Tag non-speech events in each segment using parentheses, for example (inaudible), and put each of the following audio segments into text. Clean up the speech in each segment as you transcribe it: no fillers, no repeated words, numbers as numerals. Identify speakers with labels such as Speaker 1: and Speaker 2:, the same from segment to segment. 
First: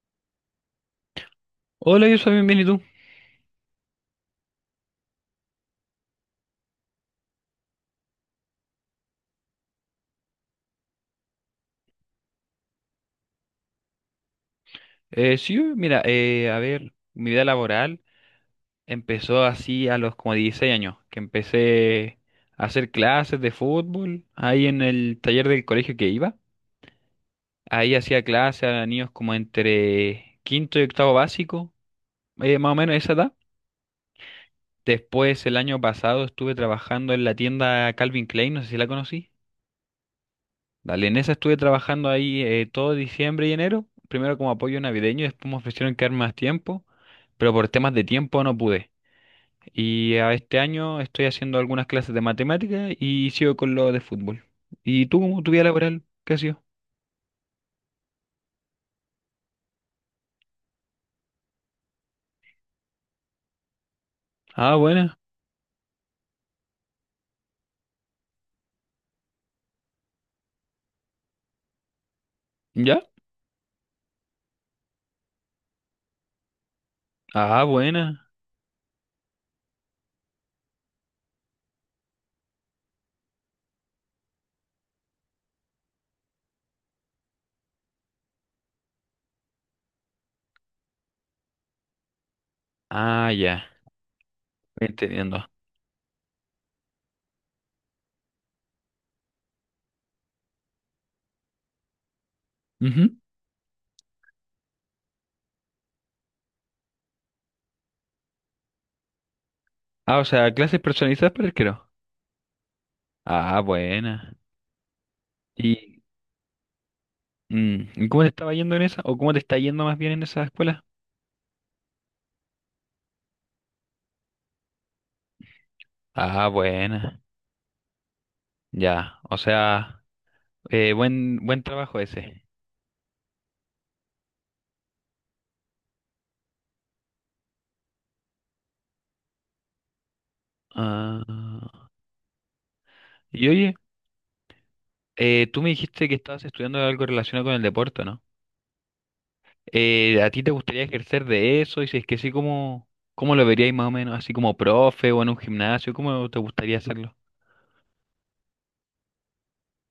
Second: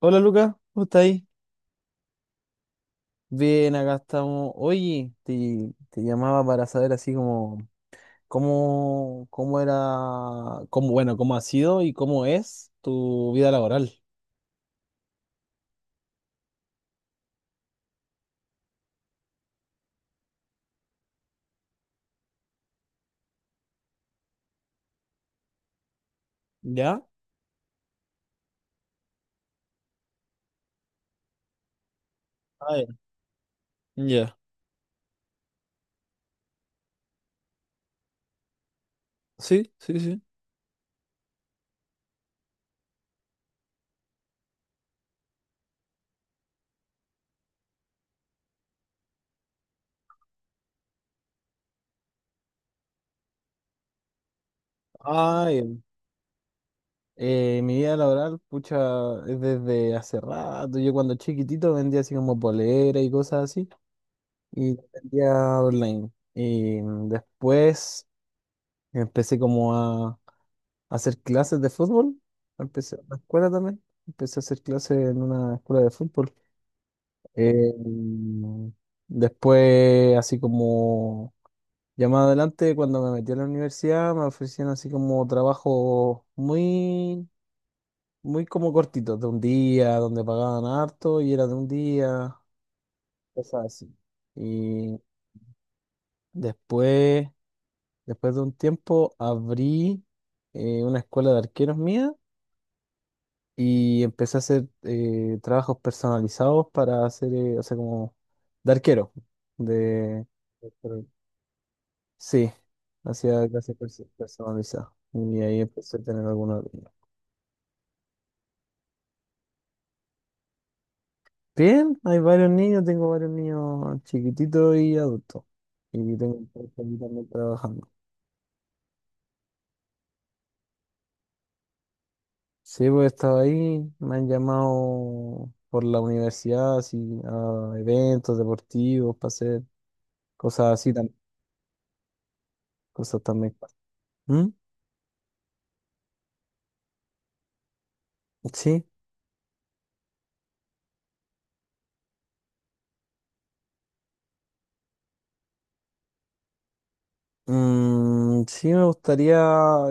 Speaker 1: Hola Lucas, ¿cómo estás ahí?
Speaker 2: Hola, yo soy bienvenido.
Speaker 1: Bien, acá estamos. Oye, te llamaba para saber así como cómo, cómo era, bueno, cómo ha sido y cómo es tu vida laboral.
Speaker 2: Sí, mira, a ver, mi vida laboral empezó así a los como 16 años, que empecé a hacer clases de fútbol ahí en el taller del colegio que iba.
Speaker 1: ¿Ya?
Speaker 2: Ahí hacía clases a niños como entre quinto y octavo básico, más o
Speaker 1: Ah, ya.
Speaker 2: menos esa edad.
Speaker 1: Ya.
Speaker 2: Después, el año pasado estuve trabajando en la tienda Calvin Klein, no sé si la conocí.
Speaker 1: Sí, sí, sí.
Speaker 2: Dale, en esa estuve trabajando ahí todo diciembre y enero, primero como apoyo navideño, después me ofrecieron quedar más tiempo, pero por temas de tiempo no pude. Y a este año estoy haciendo algunas clases de matemática y sigo con lo de fútbol. ¿Y tú cómo
Speaker 1: Ah,
Speaker 2: tu vida
Speaker 1: ya.
Speaker 2: laboral? ¿Qué ha sido?
Speaker 1: Mi vida laboral, pucha, es desde hace rato. Yo cuando chiquitito vendía así como polera y cosas así. Y
Speaker 2: Ah, buena.
Speaker 1: vendía online. Y después empecé como a hacer clases de fútbol. Empecé
Speaker 2: ¿Ya?
Speaker 1: en la escuela también. Empecé a hacer clases en una escuela de fútbol.
Speaker 2: Ah,
Speaker 1: Eh,
Speaker 2: buena.
Speaker 1: después, así como ya más adelante, cuando me metí a la universidad, me ofrecían así como trabajos muy como cortitos, de un día, donde pagaban harto y era de un día,
Speaker 2: Ah, ya.
Speaker 1: cosas así. Y
Speaker 2: Entendiendo.
Speaker 1: después, después de un tiempo, abrí una escuela de arqueros mía
Speaker 2: Ujú.
Speaker 1: y empecé a hacer trabajos personalizados para hacer, o sea, como de arquero.
Speaker 2: Ah, o
Speaker 1: De,
Speaker 2: sea, clases
Speaker 1: Pero-
Speaker 2: personalizadas para arquero.
Speaker 1: sí, hacía
Speaker 2: Ah,
Speaker 1: clases
Speaker 2: buena.
Speaker 1: personalizadas. Y ahí empecé a
Speaker 2: ¿Y,
Speaker 1: tener algunos niños.
Speaker 2: ¿y cómo te estaba yendo en esa? ¿O cómo te está yendo más bien en esa escuela?
Speaker 1: Bien, hay varios niños, tengo varios niños chiquititos y adultos. Y tengo un
Speaker 2: Ah,
Speaker 1: par que
Speaker 2: buena.
Speaker 1: también trabajando.
Speaker 2: Ya, o sea, buen trabajo ese.
Speaker 1: Sí, pues he estado ahí, me han llamado por la universidad, así, a eventos deportivos, para hacer cosas así,
Speaker 2: Ah,
Speaker 1: cosas
Speaker 2: y
Speaker 1: también.
Speaker 2: oye,
Speaker 1: ¿Mm?
Speaker 2: tú me dijiste que estabas estudiando algo relacionado con el deporte, ¿no?
Speaker 1: Sí.
Speaker 2: ¿A ti te gustaría ejercer de eso? Y si es que sí, ¿cómo lo verías más o menos? ¿Así como profe o en un gimnasio? ¿Cómo te gustaría hacerlo?
Speaker 1: Mm, sí, me gustaría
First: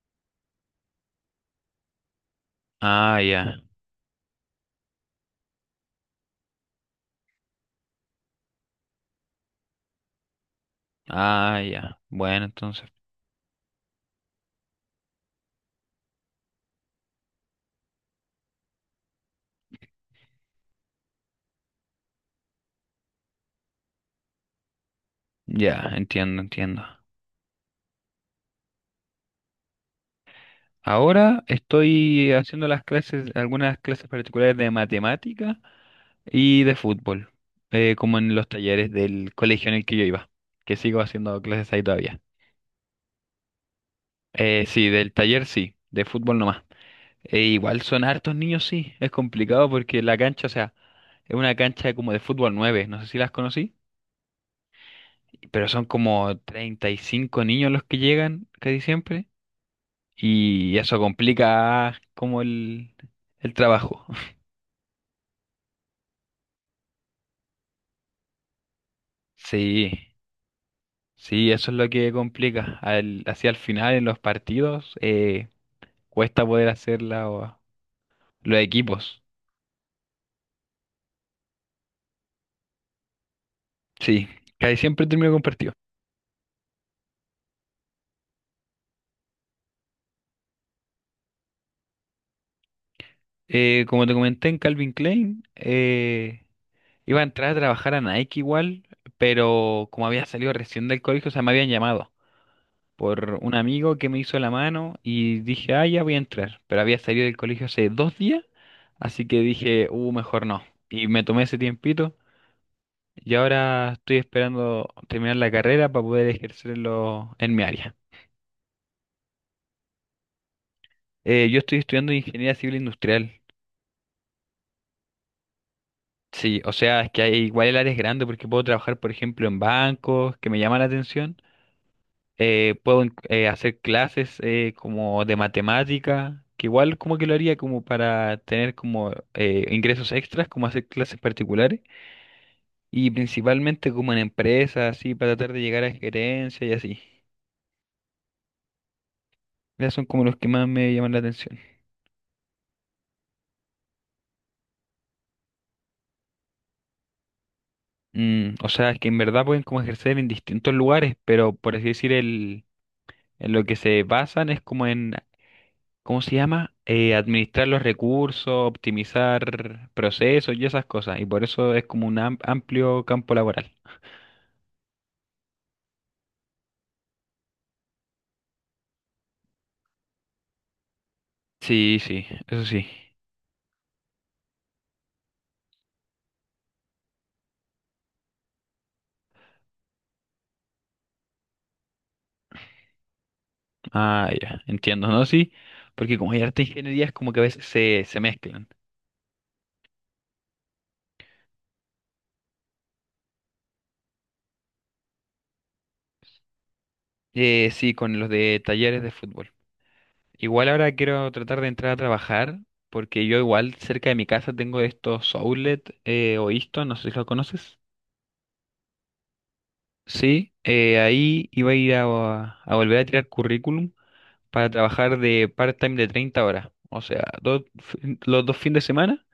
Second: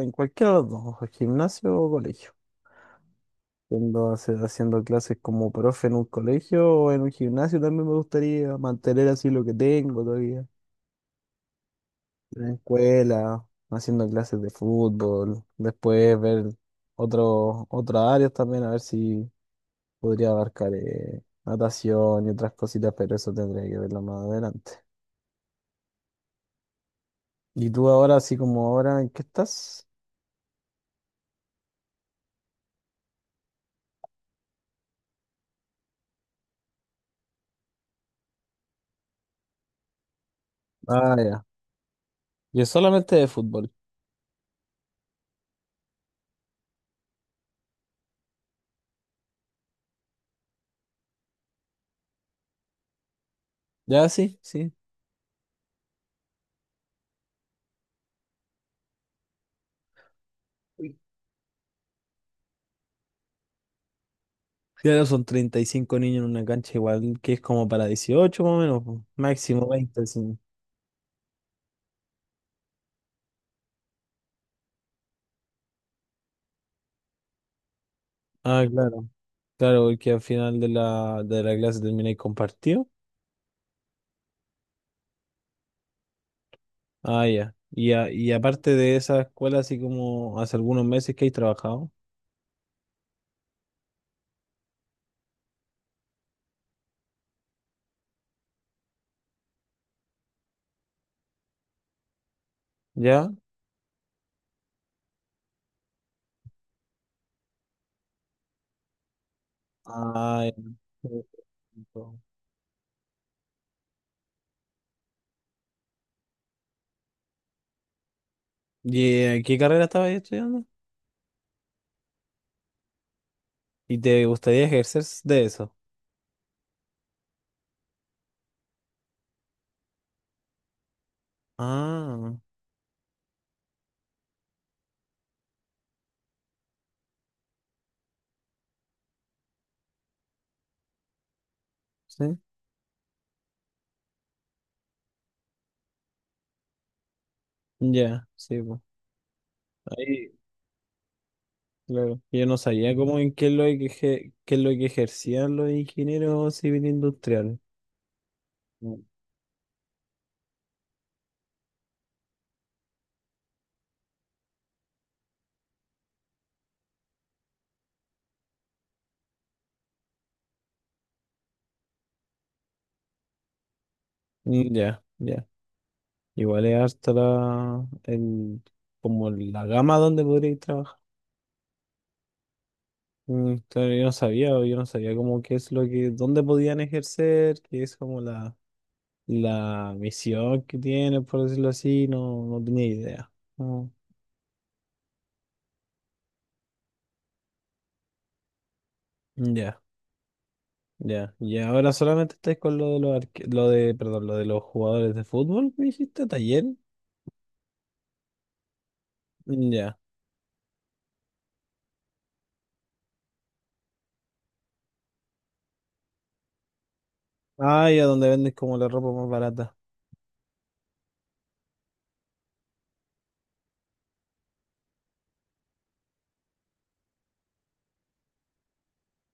Speaker 1: en cualquiera de los dos, o gimnasio o colegio.
Speaker 2: Ah, ya,
Speaker 1: Siendo, haciendo clases como profe en un colegio o en un gimnasio también me gustaría mantener así lo que tengo todavía.
Speaker 2: ah, ya.
Speaker 1: En
Speaker 2: Bueno,
Speaker 1: la
Speaker 2: entonces,
Speaker 1: escuela, haciendo clases de fútbol, después ver otros otras áreas también, a ver si podría abarcar natación y otras cositas, pero eso tendría que verlo más adelante.
Speaker 2: ya, entiendo, entiendo.
Speaker 1: ¿Y tú ahora, así como ahora, en qué estás?
Speaker 2: Ahora estoy haciendo las clases, algunas clases particulares de matemática y de fútbol, como en los talleres del colegio en el que yo iba, que sigo
Speaker 1: Ah,
Speaker 2: haciendo
Speaker 1: ya.
Speaker 2: clases ahí todavía.
Speaker 1: Yo solamente de fútbol.
Speaker 2: Sí, del taller sí, de fútbol nomás. E igual son hartos niños, sí, es complicado porque la cancha, o sea, es una cancha como de fútbol 9. No sé si las conocí,
Speaker 1: Ya, sí, sí.
Speaker 2: pero son como 35 niños los que llegan casi siempre y eso complica como el trabajo.
Speaker 1: Claro, son 35 niños en una cancha igual que es como para 18 más o menos, po. Máximo
Speaker 2: Sí,
Speaker 1: 20, sí.
Speaker 2: sí, eso es lo que complica. Hacia el final en los partidos cuesta poder hacerla los
Speaker 1: Ah, claro,
Speaker 2: equipos.
Speaker 1: claro, porque al final de la clase termináis compartido.
Speaker 2: Sí, casi siempre termino con partido.
Speaker 1: Ah, ya. Y, y aparte de esa escuela, así como hace algunos meses que he trabajado,
Speaker 2: Como te comenté en Calvin Klein, iba a entrar a trabajar a Nike igual, pero como había salido recién del colegio, o sea, me habían llamado
Speaker 1: ¿ya?
Speaker 2: por un amigo que me hizo la mano y dije, ah, ya voy a entrar, pero había salido del colegio hace 2 días, así que dije,
Speaker 1: Ah,
Speaker 2: mejor
Speaker 1: ya.
Speaker 2: no. Y me
Speaker 1: (laughs)
Speaker 2: tomé ese tiempito. Y ahora estoy esperando terminar la carrera para poder ejercerlo en mi área.
Speaker 1: Y ¿qué carrera estabas estudiando?
Speaker 2: Yo estoy estudiando ingeniería civil industrial.
Speaker 1: ¿Y te gustaría ejercer de eso?
Speaker 2: Sí, o sea, es que igual el área es grande porque puedo trabajar, por ejemplo, en bancos, que me llama la atención.
Speaker 1: Ah,
Speaker 2: Puedo hacer clases como de matemática, que igual como que lo haría como para tener como ingresos extras, como hacer clases particulares.
Speaker 1: sí.
Speaker 2: Y principalmente como en empresas, así, para tratar de llegar a gerencia y así.
Speaker 1: Ya, sí, pues.
Speaker 2: Esos son como los que más me llaman la atención.
Speaker 1: Claro. Yo no sabía cómo en qué es lo que, qué es lo que ejercían los ingenieros civiles industriales.
Speaker 2: Mm, o sea, es
Speaker 1: Mm.
Speaker 2: que en verdad pueden como ejercer en distintos lugares, pero por así decir, en lo que se basan es como en, ¿cómo se llama? Administrar los recursos, optimizar procesos y esas cosas. Y por eso es como un amplio campo laboral.
Speaker 1: Mm, ya, ya. Igual es harta como la gama donde podríais trabajar.
Speaker 2: Sí, sí, eso sí.
Speaker 1: Mm, claro, yo no sabía cómo qué es lo que, dónde podían ejercer, qué es como la misión que tienen, por decirlo así, no, no tenía idea. Mm,
Speaker 2: Ah, ya, entiendo, ¿no? Sí, porque como hay arte e ingeniería, es como que a veces se mezclan.
Speaker 1: ya, ya. Y ahora solamente estáis con lo de los perdón, lo de los jugadores de fútbol, me dijiste, taller.
Speaker 2: Sí, con los de talleres de fútbol.
Speaker 1: Ya.
Speaker 2: Igual ahora quiero tratar de entrar a trabajar, porque yo igual cerca de mi casa tengo estos outlet o Isto, no sé si lo conoces.
Speaker 1: Ah, ya, donde venden como la ropa más barata.
Speaker 2: Sí, ahí iba a ir a, volver a tirar currículum para trabajar de part-time de 30 horas, o sea, los dos fines de semana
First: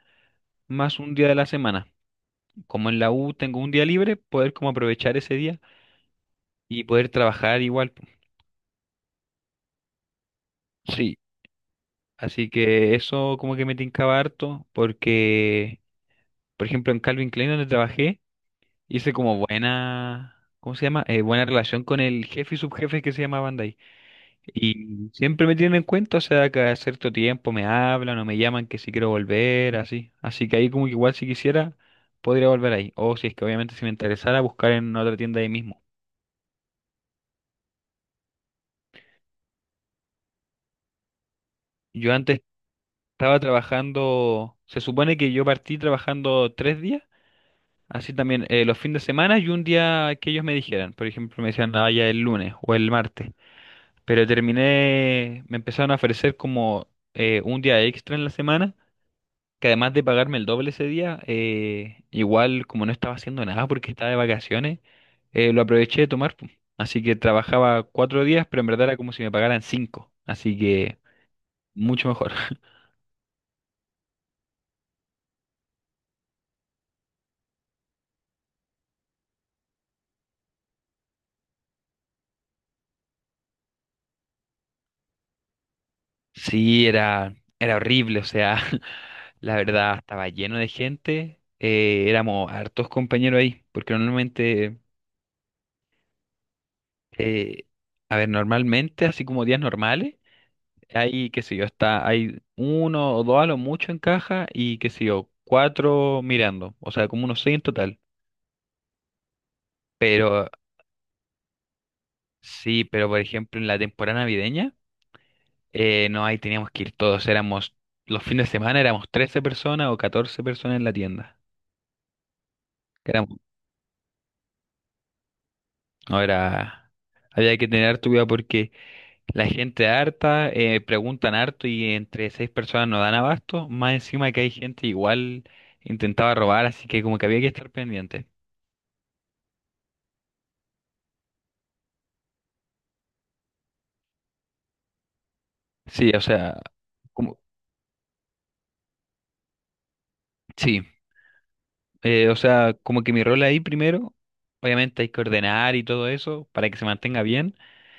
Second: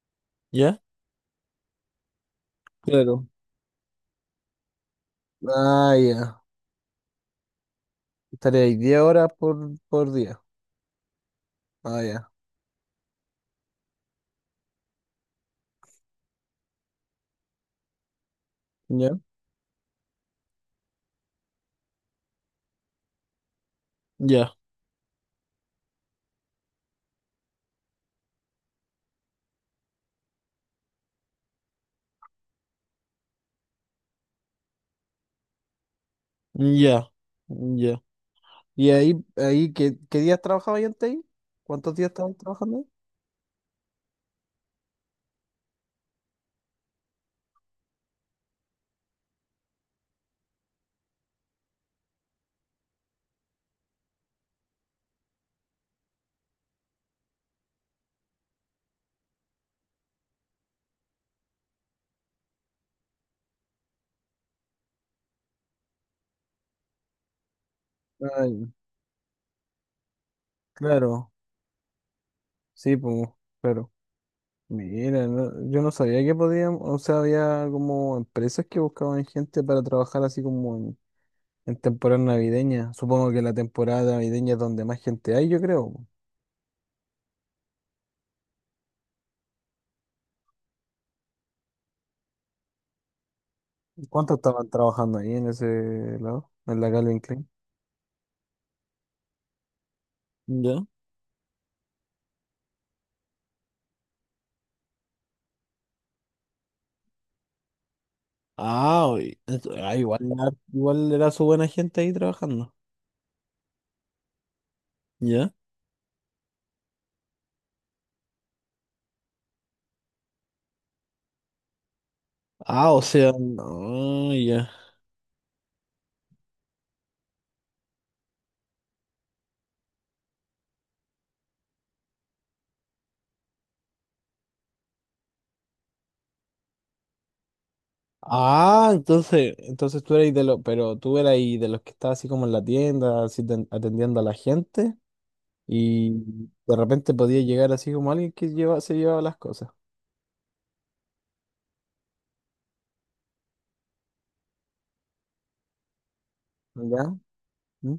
Speaker 1: ¿Ya?
Speaker 2: más un día de la semana. Como en la
Speaker 1: Claro.
Speaker 2: U tengo un día libre, poder como aprovechar ese día
Speaker 1: Ah, ya.
Speaker 2: y poder trabajar igual. Po.
Speaker 1: Estaría ahí 10 horas por día.
Speaker 2: Sí,
Speaker 1: Ah, ya.
Speaker 2: así que eso como que me tincaba harto porque, por ejemplo, en Calvin Klein donde trabajé, hice
Speaker 1: Ya.
Speaker 2: como buena, ¿cómo se llama? Buena relación con el jefe y subjefe que se llama Bandai.
Speaker 1: Ya.
Speaker 2: Y siempre me tienen en cuenta, o sea, cada cierto tiempo me hablan o me llaman que si quiero volver, así. Así que ahí como que igual si quisiera, podría volver ahí. O si es que obviamente si me interesara, buscar en otra tienda ahí mismo.
Speaker 1: Ya. Ya. ¿Y ahí qué, qué días trabajaba yo antes ahí? ¿Cuántos días
Speaker 2: Yo
Speaker 1: estabas
Speaker 2: antes
Speaker 1: trabajando ahí?
Speaker 2: estaba trabajando, se supone que yo partí trabajando 3 días, así también los fines de semana y un día que ellos me dijeran. Por ejemplo, me decían, ah, ya el lunes o el martes. Pero terminé, me empezaron a ofrecer como un día extra en la semana, que además de pagarme el doble ese día, igual como no estaba haciendo nada porque estaba de vacaciones, lo aproveché de tomar. Po. Así que trabajaba 4 días,
Speaker 1: Ah,
Speaker 2: pero en verdad era como si me pagaran cinco. Así que
Speaker 1: claro.
Speaker 2: mucho mejor. (laughs)
Speaker 1: Sí, pues, claro. Mira, yo no sabía que podían, o sea, había como empresas que buscaban gente para trabajar así como en temporada navideña. Supongo que la temporada navideña es donde más gente hay, yo creo.
Speaker 2: Sí, era horrible, o sea, (laughs) la verdad estaba lleno de gente, éramos hartos compañeros ahí, porque
Speaker 1: ¿Cuánto estaban
Speaker 2: normalmente,
Speaker 1: trabajando ahí en ese lado? En la Calvin Klein.
Speaker 2: eh, a ver, normalmente, así como días normales.
Speaker 1: ¿Ya?
Speaker 2: Hay, qué sé yo, está, hay uno o dos a lo mucho en caja y qué sé yo, cuatro mirando, o sea, como unos seis en total.
Speaker 1: Ah, ah, igual,
Speaker 2: Pero
Speaker 1: igual era su buena gente ahí trabajando.
Speaker 2: sí, pero por ejemplo en la temporada navideña,
Speaker 1: ¿Ya?
Speaker 2: no, ahí teníamos que ir todos, éramos, los fines de semana éramos 13 personas o 14 personas en la tienda.
Speaker 1: Ah, o sea,
Speaker 2: Éramos,
Speaker 1: no, ya.
Speaker 2: no era, había que tener harto cuidado porque la gente harta, preguntan harto y entre seis personas no dan abasto, más encima que hay gente igual intentaba robar, así que como que había que estar pendiente.
Speaker 1: Ah, entonces tú eras de los, pero tú eras ahí de los que estaba así como en la tienda, así atendiendo a la gente, y
Speaker 2: Sí, o sea,
Speaker 1: de repente
Speaker 2: como,
Speaker 1: podía llegar así como alguien que lleva, se llevaba las cosas.
Speaker 2: sí, o sea, como que mi rol ahí primero, obviamente hay que ordenar y todo eso para que se
Speaker 1: ¿Ya?
Speaker 2: mantenga bien,
Speaker 1: ¿Mm?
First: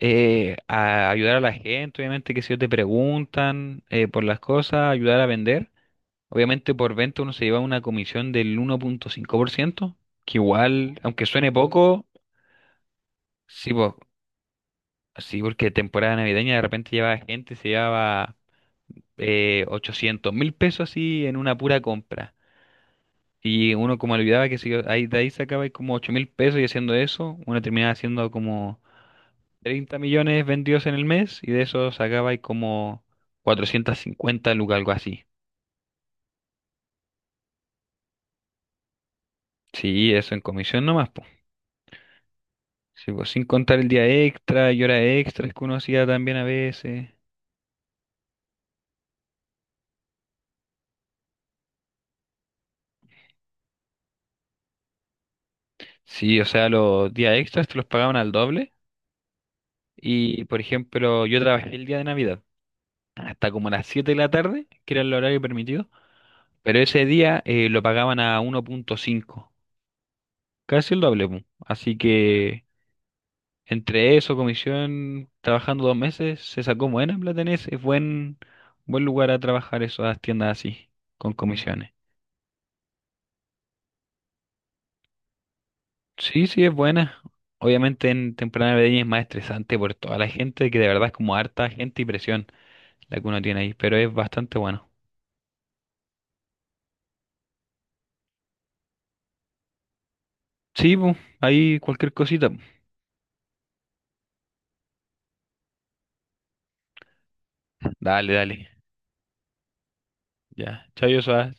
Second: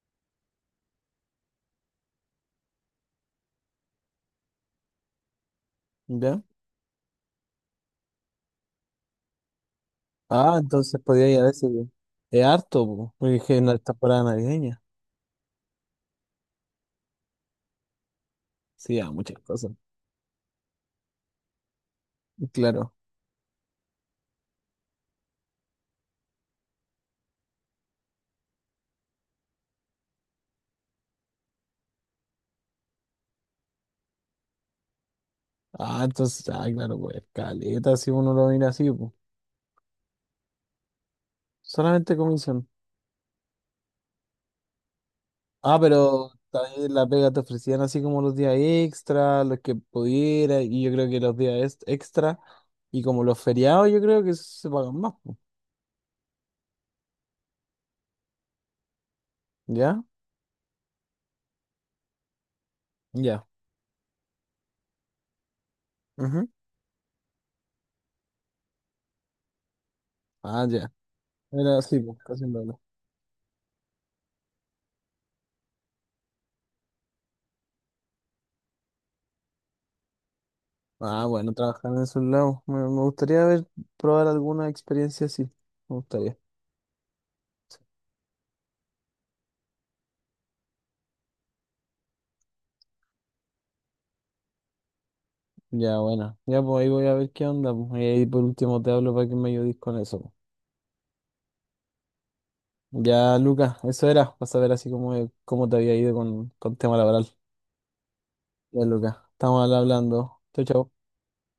Speaker 2: a ayudar a la gente, obviamente que si ellos te preguntan por las cosas, ayudar a vender,
Speaker 1: ¿Ya?
Speaker 2: obviamente por venta uno se lleva una comisión del 1,5%, que
Speaker 1: Ah,
Speaker 2: igual,
Speaker 1: entonces
Speaker 2: aunque
Speaker 1: podía ir a
Speaker 2: suene
Speaker 1: veces.
Speaker 2: poco,
Speaker 1: Es harto, po, porque es que no
Speaker 2: sí,
Speaker 1: está fuera navideña.
Speaker 2: sí, porque temporada navideña de repente lleva gente, se llevaba
Speaker 1: Sí, a muchas cosas.
Speaker 2: 800 mil pesos así en una pura compra.
Speaker 1: Claro.
Speaker 2: Y uno como olvidaba que si ahí, de ahí sacaba como 8.000 pesos y haciendo eso, uno terminaba haciendo como 30 millones vendidos en el mes y de eso sacaba ahí como 450 lucas, algo así.
Speaker 1: Ah, claro, pues, caleta, si uno lo mira así, pues.
Speaker 2: Sí, eso en comisión nomás, pues.
Speaker 1: Solamente comisión.
Speaker 2: Sí, pues sin contar el día extra y horas extras que uno
Speaker 1: Ah,
Speaker 2: hacía
Speaker 1: pero
Speaker 2: también a
Speaker 1: también la
Speaker 2: veces.
Speaker 1: pega te ofrecían así como los días extra, los que pudiera, y yo creo que los días extra, y como los feriados, yo creo que se pagan más, pues.
Speaker 2: Sí, o sea, los días extras te los pagaban al doble.
Speaker 1: ¿Ya?
Speaker 2: Y, por ejemplo, yo trabajé el día de Navidad
Speaker 1: Ya.
Speaker 2: hasta como las 7 de la tarde, que era el horario permitido,
Speaker 1: Ujú.
Speaker 2: pero ese día lo pagaban a 1,5
Speaker 1: Ah, ya.
Speaker 2: casi el doble. Pu.
Speaker 1: Era
Speaker 2: Así
Speaker 1: así, pues, casi un
Speaker 2: que
Speaker 1: doble.
Speaker 2: entre eso, comisión, trabajando 2 meses, se sacó buena plata en ese. Es buen lugar a trabajar esas tiendas así,
Speaker 1: Ah,
Speaker 2: con
Speaker 1: bueno, trabajar
Speaker 2: comisiones.
Speaker 1: en esos lados. Me gustaría ver, probar alguna experiencia así. Me gustaría.
Speaker 2: Sí, sí, es buena. Obviamente en temporada navideña es más estresante por toda la gente, que de verdad es como harta gente y presión la que uno tiene ahí, pero es bastante bueno.
Speaker 1: Ya, bueno. Ya, pues ahí voy a ver qué onda, pues. Y ahí por último te hablo para que me ayudes con eso, pues.
Speaker 2: Sí, pu, ahí cualquier cosita. Pu.
Speaker 1: Ya, Lucas, eso era, para saber así cómo te había ido con tema laboral.
Speaker 2: Dale, dale.
Speaker 1: Ya, Lucas, estamos hablando. Chau,
Speaker 2: Ya.
Speaker 1: chau.
Speaker 2: Chao, Yosa.